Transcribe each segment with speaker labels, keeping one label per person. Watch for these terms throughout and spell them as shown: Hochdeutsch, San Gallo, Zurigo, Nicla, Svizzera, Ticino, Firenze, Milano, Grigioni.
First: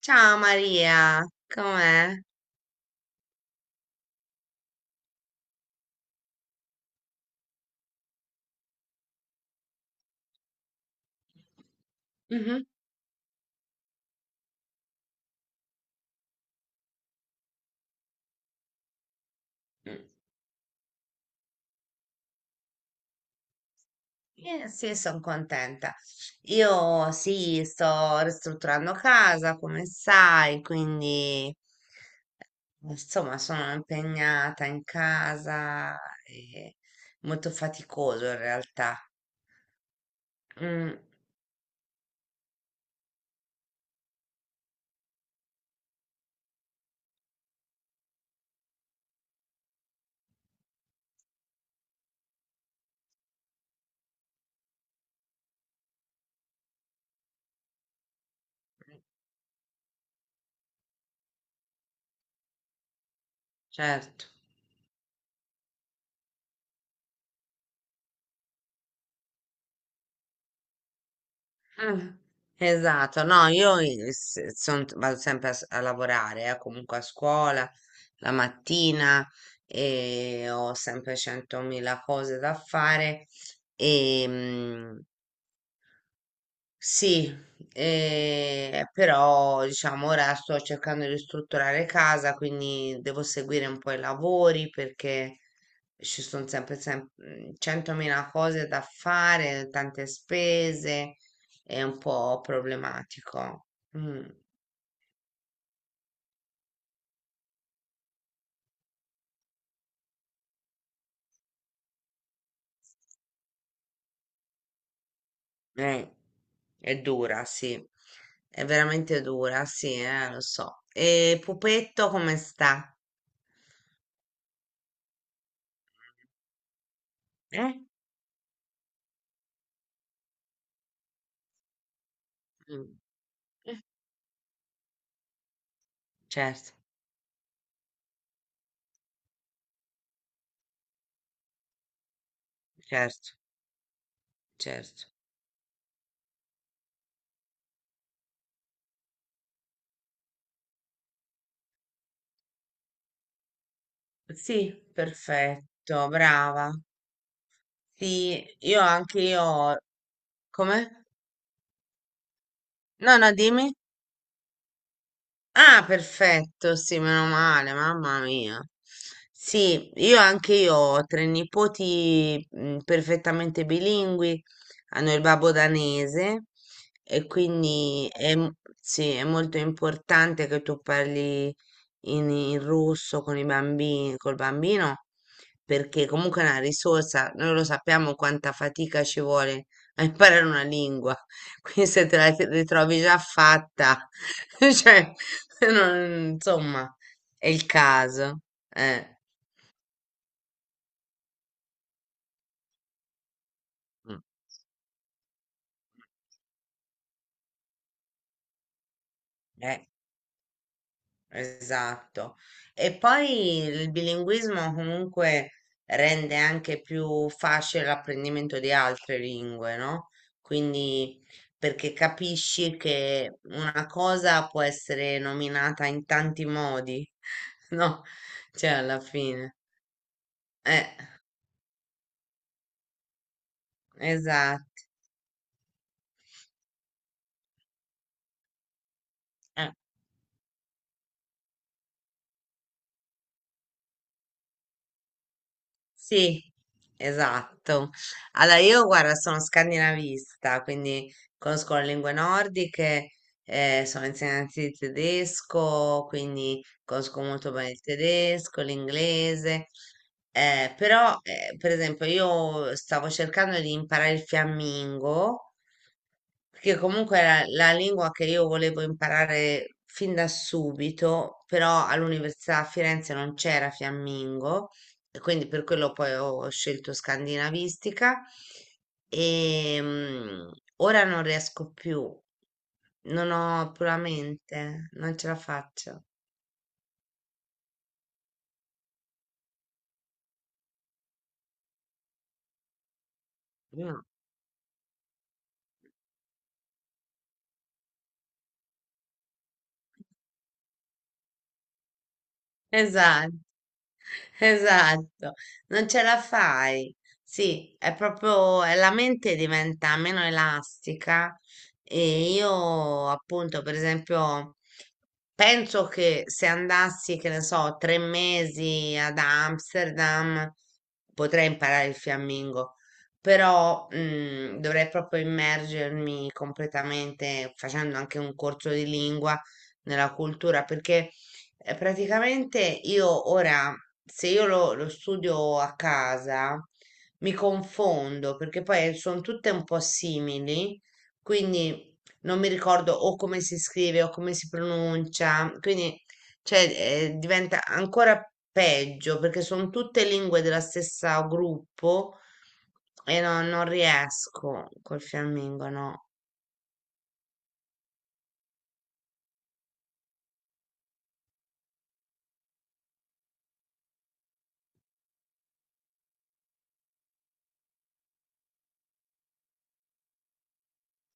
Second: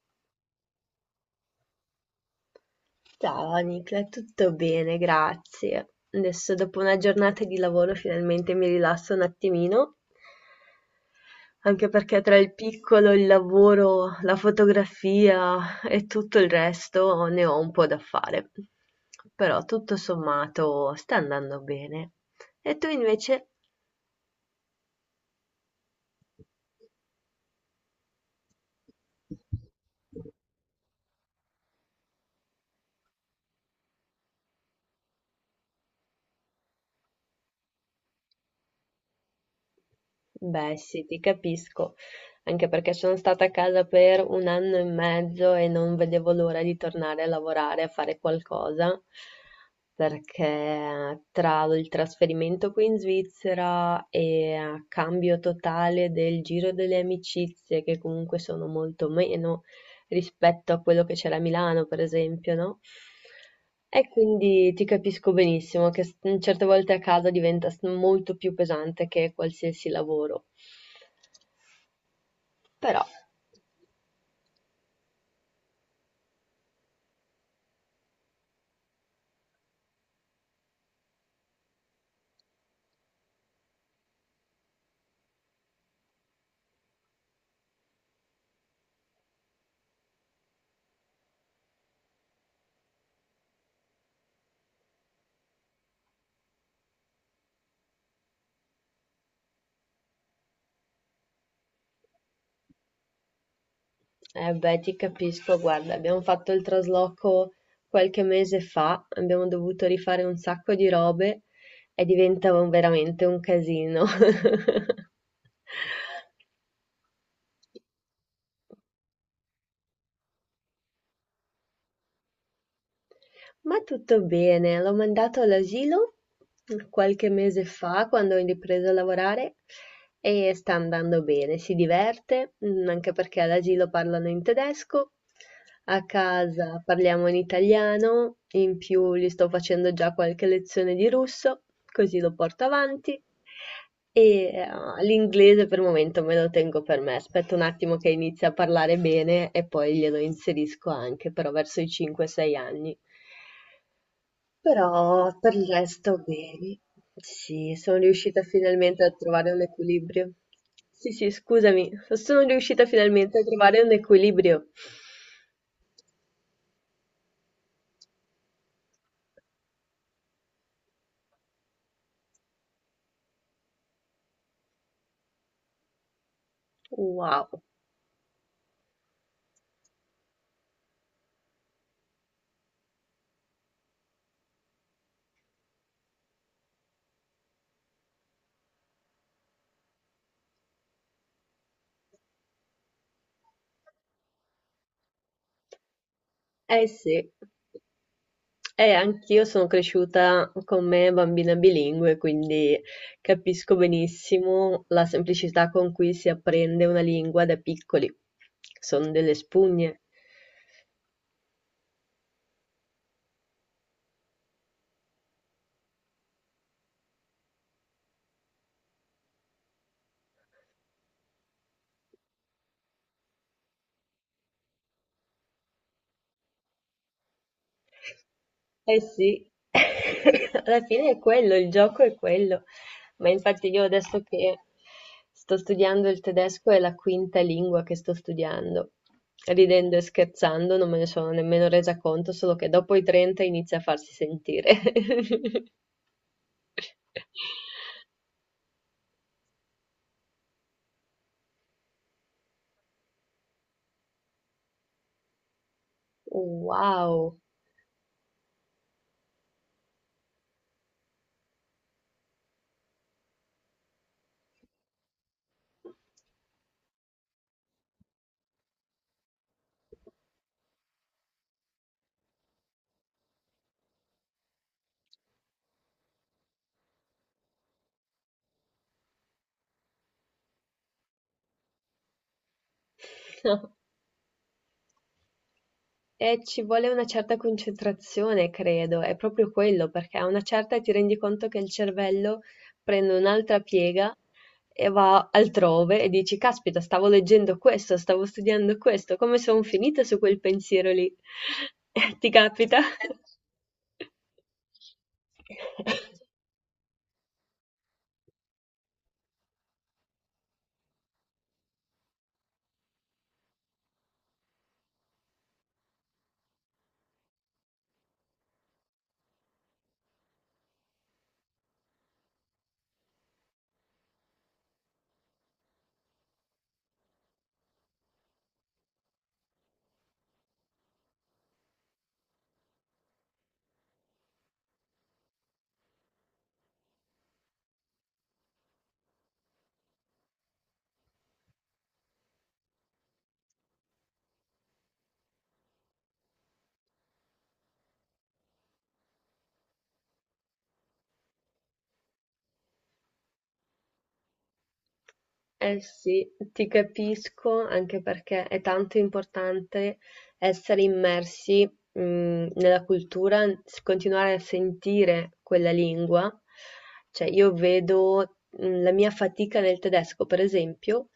Speaker 1: Ciao Maria, com'è?
Speaker 2: Ciao Nicla, tutto bene, grazie. Adesso dopo una giornata di lavoro finalmente mi rilasso un attimino, anche perché tra il
Speaker 1: Mhm.
Speaker 2: piccolo, il lavoro, la fotografia e tutto il resto ne ho un po' da fare. Però tutto
Speaker 1: Mm.
Speaker 2: sommato sta andando bene. E tu invece?
Speaker 1: Sì, sono contenta. Io sì, sto ristrutturando casa, come sai, quindi insomma sono impegnata in casa e molto faticoso in realtà.
Speaker 2: Beh,
Speaker 1: Mm,
Speaker 2: sì, ti capisco, anche perché sono stata a casa per un anno e mezzo e non vedevo l'ora di tornare a lavorare, a fare qualcosa, perché tra il trasferimento qui in Svizzera e cambio totale del giro delle amicizie, che comunque sono molto meno, rispetto a quello che c'era a Milano, per esempio, no? E
Speaker 1: certo.
Speaker 2: quindi ti capisco benissimo che certe volte a casa diventa molto più pesante che qualsiasi lavoro.
Speaker 1: Eh,
Speaker 2: Però,
Speaker 1: Esatto, no, io vado sempre a lavorare, comunque a scuola la mattina e ho sempre centomila cose da fare e, sì, però diciamo ora sto cercando di ristrutturare casa, quindi devo seguire un po' i lavori perché ci sono sempre, 100.000 cose da fare, tante spese, è un po' problematico. Mm,
Speaker 2: eh beh, ti capisco, guarda, abbiamo fatto il trasloco qualche mese fa, abbiamo dovuto rifare un sacco di robe e diventa veramente un casino.
Speaker 1: eh, è dura, sì, è veramente dura, sì, lo so. E Pupetto come sta?
Speaker 2: Ma tutto bene, l'ho mandato all'asilo qualche mese
Speaker 1: Eh?
Speaker 2: fa quando ho ripreso a lavorare e sta andando bene, si diverte,
Speaker 1: Mm,
Speaker 2: anche perché all'asilo parlano in tedesco, a
Speaker 1: certo,
Speaker 2: casa parliamo in italiano, in più gli sto facendo già qualche lezione di russo, così lo porto avanti.
Speaker 1: certo,
Speaker 2: E eh,
Speaker 1: certo.
Speaker 2: l'inglese per il momento me lo tengo per me, aspetto un attimo che inizi a parlare bene e poi glielo inserisco anche, però verso i 5-6 anni.
Speaker 1: Sì,
Speaker 2: Però per il
Speaker 1: perfetto,
Speaker 2: resto
Speaker 1: brava.
Speaker 2: bene. Sì, sono riuscita
Speaker 1: Sì, io
Speaker 2: finalmente a
Speaker 1: anche
Speaker 2: trovare un
Speaker 1: io.
Speaker 2: equilibrio.
Speaker 1: Come?
Speaker 2: Sì, sì, scusami, sono riuscita
Speaker 1: No, no,
Speaker 2: finalmente a
Speaker 1: dimmi.
Speaker 2: trovare un equilibrio.
Speaker 1: Ah, perfetto, sì, meno male, mamma mia. Sì, io anche io ho tre nipoti perfettamente bilingui, hanno il babbo danese e
Speaker 2: Wow.
Speaker 1: quindi è, sì, è molto importante che tu parli in russo con i bambini, col bambino, perché comunque è una risorsa, noi lo sappiamo quanta fatica ci vuole a imparare una lingua. Qui se ritrovi già fatta, cioè,
Speaker 2: Eh
Speaker 1: insomma,
Speaker 2: sì,
Speaker 1: è il caso. Eh,
Speaker 2: anch'io sono cresciuta con me bambina bilingue, quindi capisco
Speaker 1: Mm.
Speaker 2: benissimo la semplicità con cui si apprende una lingua da piccoli. Sono delle
Speaker 1: eh,
Speaker 2: spugne.
Speaker 1: esatto. E poi il bilinguismo comunque rende anche più facile l'apprendimento di altre lingue, no? Quindi, perché capisci che una cosa può essere nominata in tanti modi, no? Cioè,
Speaker 2: Eh
Speaker 1: alla
Speaker 2: sì,
Speaker 1: fine.
Speaker 2: alla
Speaker 1: Eh,
Speaker 2: fine è quello, il gioco è quello. Ma infatti io adesso che
Speaker 1: esatto.
Speaker 2: sto studiando il tedesco è la quinta lingua che sto studiando. Ridendo e scherzando non me ne sono nemmeno resa conto, solo che dopo i 30 inizia a farsi sentire.
Speaker 1: Sì, esatto. Allora, io guarda, sono scandinavista, quindi conosco le lingue nordiche, sono insegnante di tedesco, quindi conosco
Speaker 2: Wow.
Speaker 1: molto bene il tedesco, l'inglese. Però, per esempio, io stavo cercando di imparare il fiammingo perché comunque era la lingua che io volevo imparare fin da subito, però all'università a Firenze non c'era fiammingo, e quindi per quello poi ho scelto scandinavistica e ora non riesco più, non ho puramente, non ce la faccio.
Speaker 2: Ci vuole una certa concentrazione credo, è proprio quello, perché a una certa ti rendi conto che il cervello prende un'altra
Speaker 1: No.
Speaker 2: piega e va altrove e dici, caspita, stavo leggendo questo, stavo studiando questo, come sono finita su quel pensiero lì? Ti capita?
Speaker 1: Esatto. Esatto, non ce la fai. Sì, è proprio, la mente diventa meno elastica e io appunto, per esempio, penso che se andassi, che ne so, 3 mesi ad Amsterdam potrei imparare il fiammingo, però dovrei proprio immergermi completamente facendo anche un corso di lingua nella cultura perché praticamente io ora, se io lo, lo studio a casa, mi confondo perché poi sono tutte un po' simili, quindi non mi ricordo o come si scrive o come si pronuncia, quindi cioè, diventa ancora peggio perché sono tutte lingue della stessa gruppo e non riesco col fiammingo,
Speaker 2: Eh
Speaker 1: no.
Speaker 2: sì, ti capisco anche perché è tanto importante essere immersi, mh, nella cultura, continuare a sentire quella lingua. Cioè, io vedo, la mia fatica nel tedesco, per esempio,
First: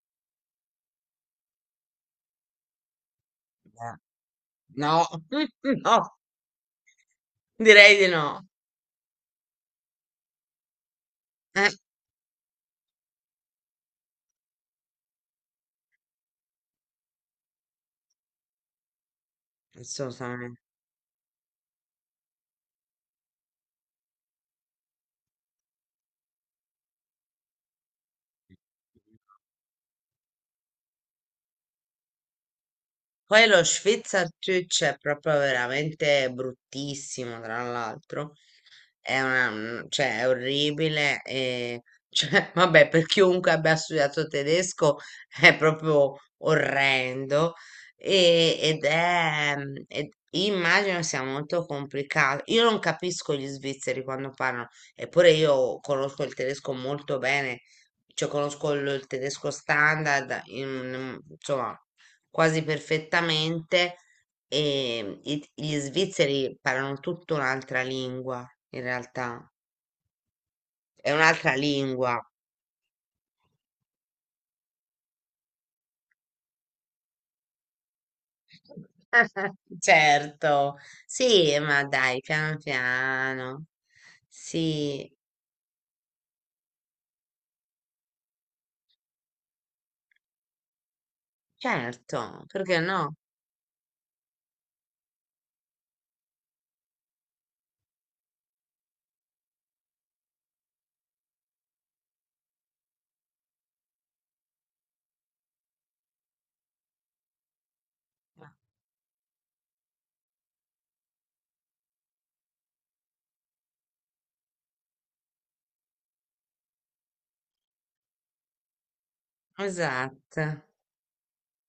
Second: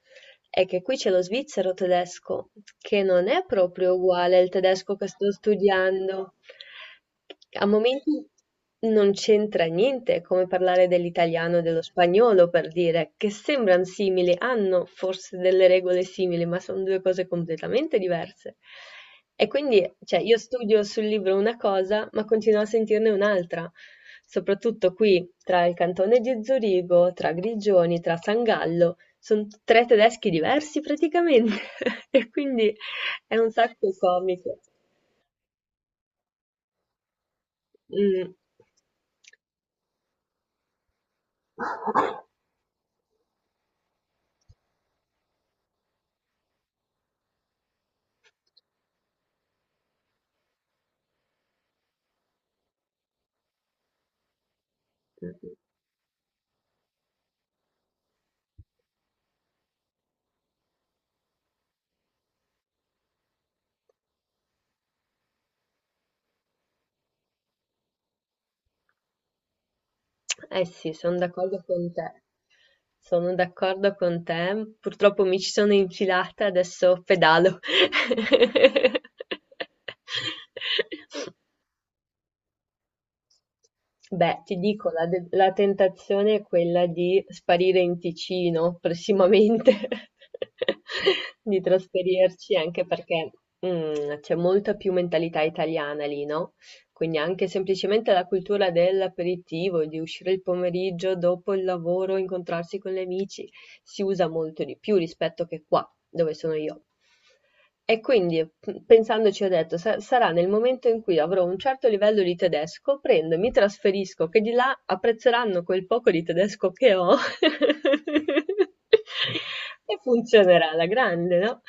Speaker 2: è che qui c'è lo svizzero tedesco, che non è proprio
Speaker 1: Eh,
Speaker 2: uguale al tedesco che
Speaker 1: No,
Speaker 2: sto
Speaker 1: no,
Speaker 2: studiando. A
Speaker 1: direi di
Speaker 2: momenti
Speaker 1: no.
Speaker 2: non c'entra niente, è come parlare dell'italiano e
Speaker 1: Eh,
Speaker 2: dello spagnolo, per dire, che sembran simili, hanno forse delle regole simili, ma sono due cose completamente diverse. E quindi, cioè, io
Speaker 1: assolutamente.
Speaker 2: studio sul libro una cosa, ma continuo a sentirne un'altra. Soprattutto qui, tra il cantone di Zurigo, tra Grigioni, tra San Gallo, son tre tedeschi diversi praticamente e quindi è
Speaker 1: Poi
Speaker 2: un
Speaker 1: lo
Speaker 2: sacco comico.
Speaker 1: Schweizerdeutsch è proprio veramente bruttissimo, tra
Speaker 2: Mh.
Speaker 1: l'altro. È una, cioè, è orribile. E, cioè, vabbè, per chiunque abbia studiato tedesco è proprio orrendo. E, ed è, immagino sia molto complicato. Io non capisco gli svizzeri quando parlano, eppure
Speaker 2: Mh-mh.
Speaker 1: io conosco il tedesco molto bene, cioè conosco il tedesco standard, insomma quasi perfettamente e gli svizzeri parlano tutta un'altra lingua, in realtà.
Speaker 2: Eh sì,
Speaker 1: È
Speaker 2: son
Speaker 1: un'altra
Speaker 2: d'accordo con
Speaker 1: lingua.
Speaker 2: te. Sono d'accordo con te. Purtroppo mi ci sono infilata, adesso pedalo.
Speaker 1: Certo, sì, ma dai, piano piano.
Speaker 2: Beh, ti dico, la
Speaker 1: Sì,
Speaker 2: de la tentazione è quella di sparire in Ticino prossimamente, di
Speaker 1: certo,
Speaker 2: trasferirci,
Speaker 1: perché
Speaker 2: anche
Speaker 1: no?
Speaker 2: perché, c'è molta più mentalità italiana lì, no, quindi anche semplicemente la cultura dell'aperitivo, di uscire il pomeriggio dopo il lavoro, incontrarsi con gli amici si usa molto di più rispetto che qua, dove sono io. E quindi, pensandoci, ho detto, sarà nel momento in cui avrò un certo livello di tedesco, prendo, mi trasferisco, che di là apprezzeranno quel poco di tedesco che ho. E
Speaker 1: Esatto,
Speaker 2: funzionerà alla grande, no?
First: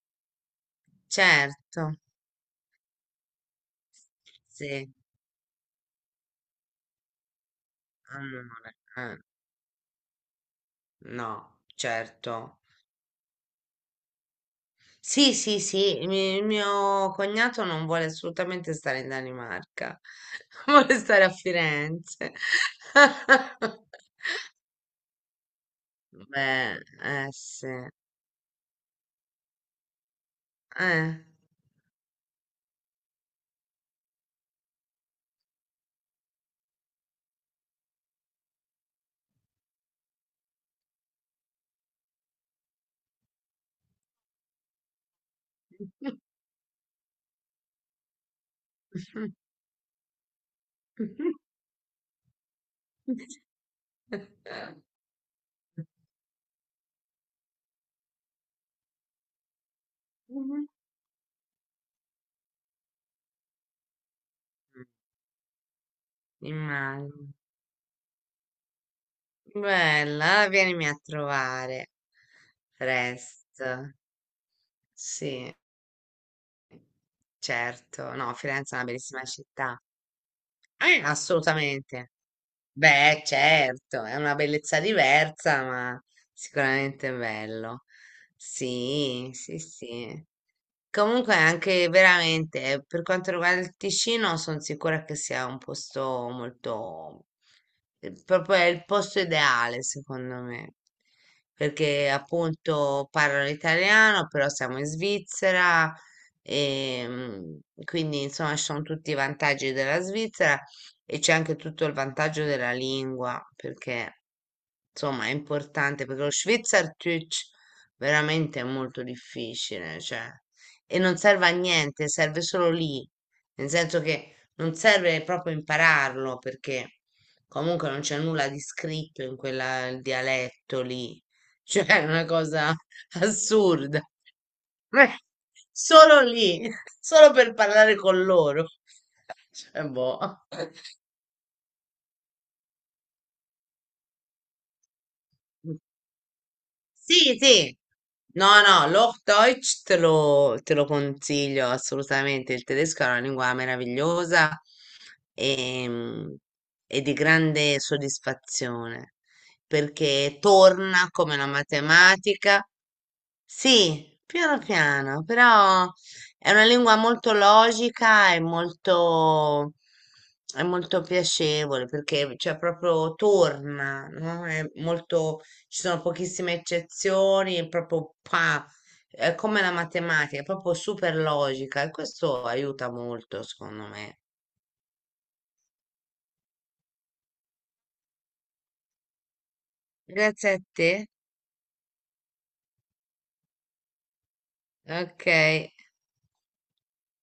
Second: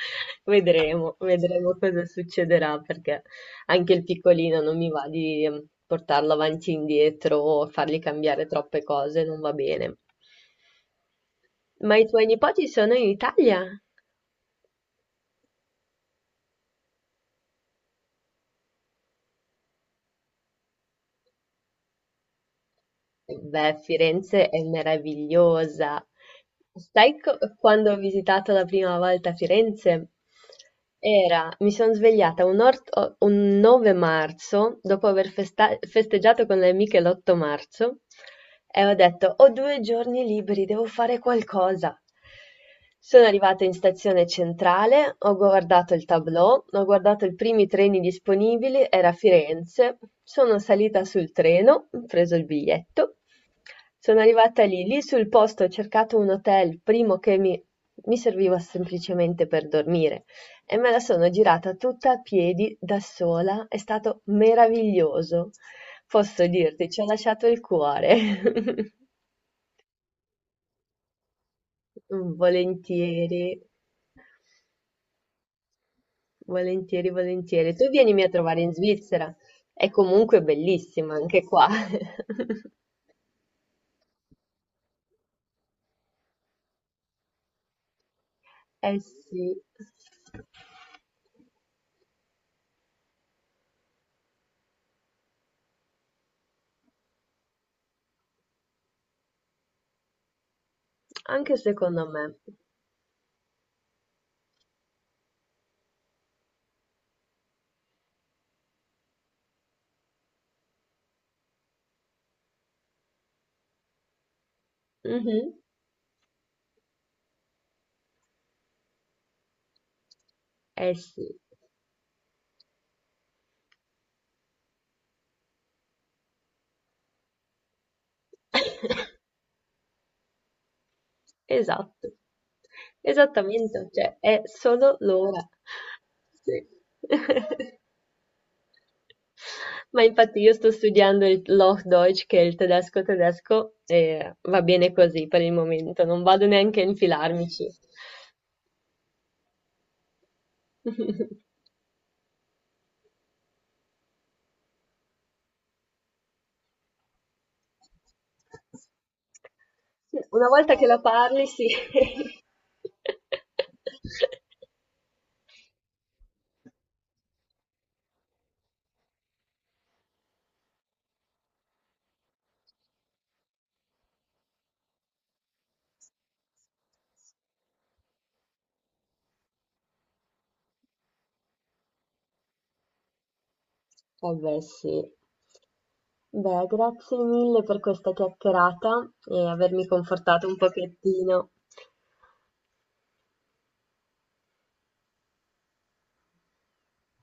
Speaker 2: Vedremo, vedremo
Speaker 1: certo,
Speaker 2: cosa succederà perché anche il piccolino non mi
Speaker 1: sì,
Speaker 2: va di portarlo avanti e indietro o fargli cambiare
Speaker 1: amore,
Speaker 2: troppe cose, non va bene.
Speaker 1: no,
Speaker 2: Ma i tuoi
Speaker 1: certo.
Speaker 2: nipoti sono in Italia?
Speaker 1: Sì, sì, sì, il mio cognato non vuole assolutamente stare in Danimarca, vuole stare a Firenze.
Speaker 2: Beh, Firenze è meravigliosa.
Speaker 1: Beh,
Speaker 2: Sai
Speaker 1: eh sì,
Speaker 2: quando ho visitato la prima volta Firenze?
Speaker 1: eh.
Speaker 2: Era, mi sono svegliata un 9 marzo, dopo aver festeggiato con le amiche l'8 marzo, e ho detto, ho due giorni liberi, devo fare qualcosa. Sono arrivata in stazione centrale, ho guardato il tableau, ho guardato i primi treni disponibili, era Firenze, sono salita sul treno, ho preso il biglietto, sono arrivata lì, lì sul posto ho cercato un hotel, primo che mi serviva semplicemente per dormire e me la sono girata tutta a piedi da sola, è stato meraviglioso. Posso dirti, ci ho
Speaker 1: Immagino.
Speaker 2: lasciato il cuore.
Speaker 1: Bella, vienimi a trovare
Speaker 2: Volentieri.
Speaker 1: presto. Sì,
Speaker 2: Volentieri, volentieri. Tu
Speaker 1: certo.
Speaker 2: vienimi a
Speaker 1: No,
Speaker 2: trovare in
Speaker 1: Firenze è una bellissima
Speaker 2: Svizzera.
Speaker 1: città.
Speaker 2: È comunque bellissima anche qua.
Speaker 1: Assolutamente. Beh, certo, è una bellezza diversa, ma sicuramente bello.
Speaker 2: Eh
Speaker 1: Sì,
Speaker 2: sì.
Speaker 1: sì, sì. Comunque anche veramente, per quanto riguarda il Ticino, sono sicura che sia un posto molto, proprio è il posto ideale, secondo me.
Speaker 2: Anche secondo
Speaker 1: Perché
Speaker 2: me.
Speaker 1: appunto parlo l'italiano, però siamo in Svizzera e quindi insomma ci sono tutti i vantaggi della Svizzera e c'è anche tutto il vantaggio della lingua, perché insomma è
Speaker 2: Mh-mh.
Speaker 1: importante, perché lo Schweizerdeutsch veramente è molto difficile, cioè,
Speaker 2: Eh
Speaker 1: e non
Speaker 2: sì.
Speaker 1: serve a niente, serve solo lì, nel senso che non serve proprio impararlo, perché comunque non c'è nulla di scritto in quel dialetto lì, cioè è
Speaker 2: Esatto.
Speaker 1: una cosa
Speaker 2: Esattamente,
Speaker 1: assurda.
Speaker 2: cioè è solo l'ora.
Speaker 1: Solo
Speaker 2: Sì.
Speaker 1: lì, solo per parlare con loro. Cioè,
Speaker 2: Ma
Speaker 1: boh.
Speaker 2: infatti io sto studiando il Hochdeutsch, che è il tedesco tedesco, e va bene così per il momento, non vado neanche a
Speaker 1: Sì,
Speaker 2: infilarmici.
Speaker 1: sì. No, no, l'Hochdeutsch te lo consiglio assolutamente. Il tedesco è una lingua meravigliosa e, e di grande soddisfazione
Speaker 2: Sì,
Speaker 1: perché
Speaker 2: una volta che la
Speaker 1: torna come la
Speaker 2: parli, sì.
Speaker 1: matematica. Sì, piano piano, però è una lingua molto logica e molto, è molto piacevole perché cioè, proprio torna, no? È molto ci sono pochissime eccezioni, è come la matematica, è proprio super logica e questo aiuta molto, secondo me.
Speaker 2: Eh beh, sì. Beh, grazie mille per questa chiacchierata e avermi confortato
Speaker 1: Grazie
Speaker 2: un
Speaker 1: a te.
Speaker 2: pochettino.
Speaker 1: Ok.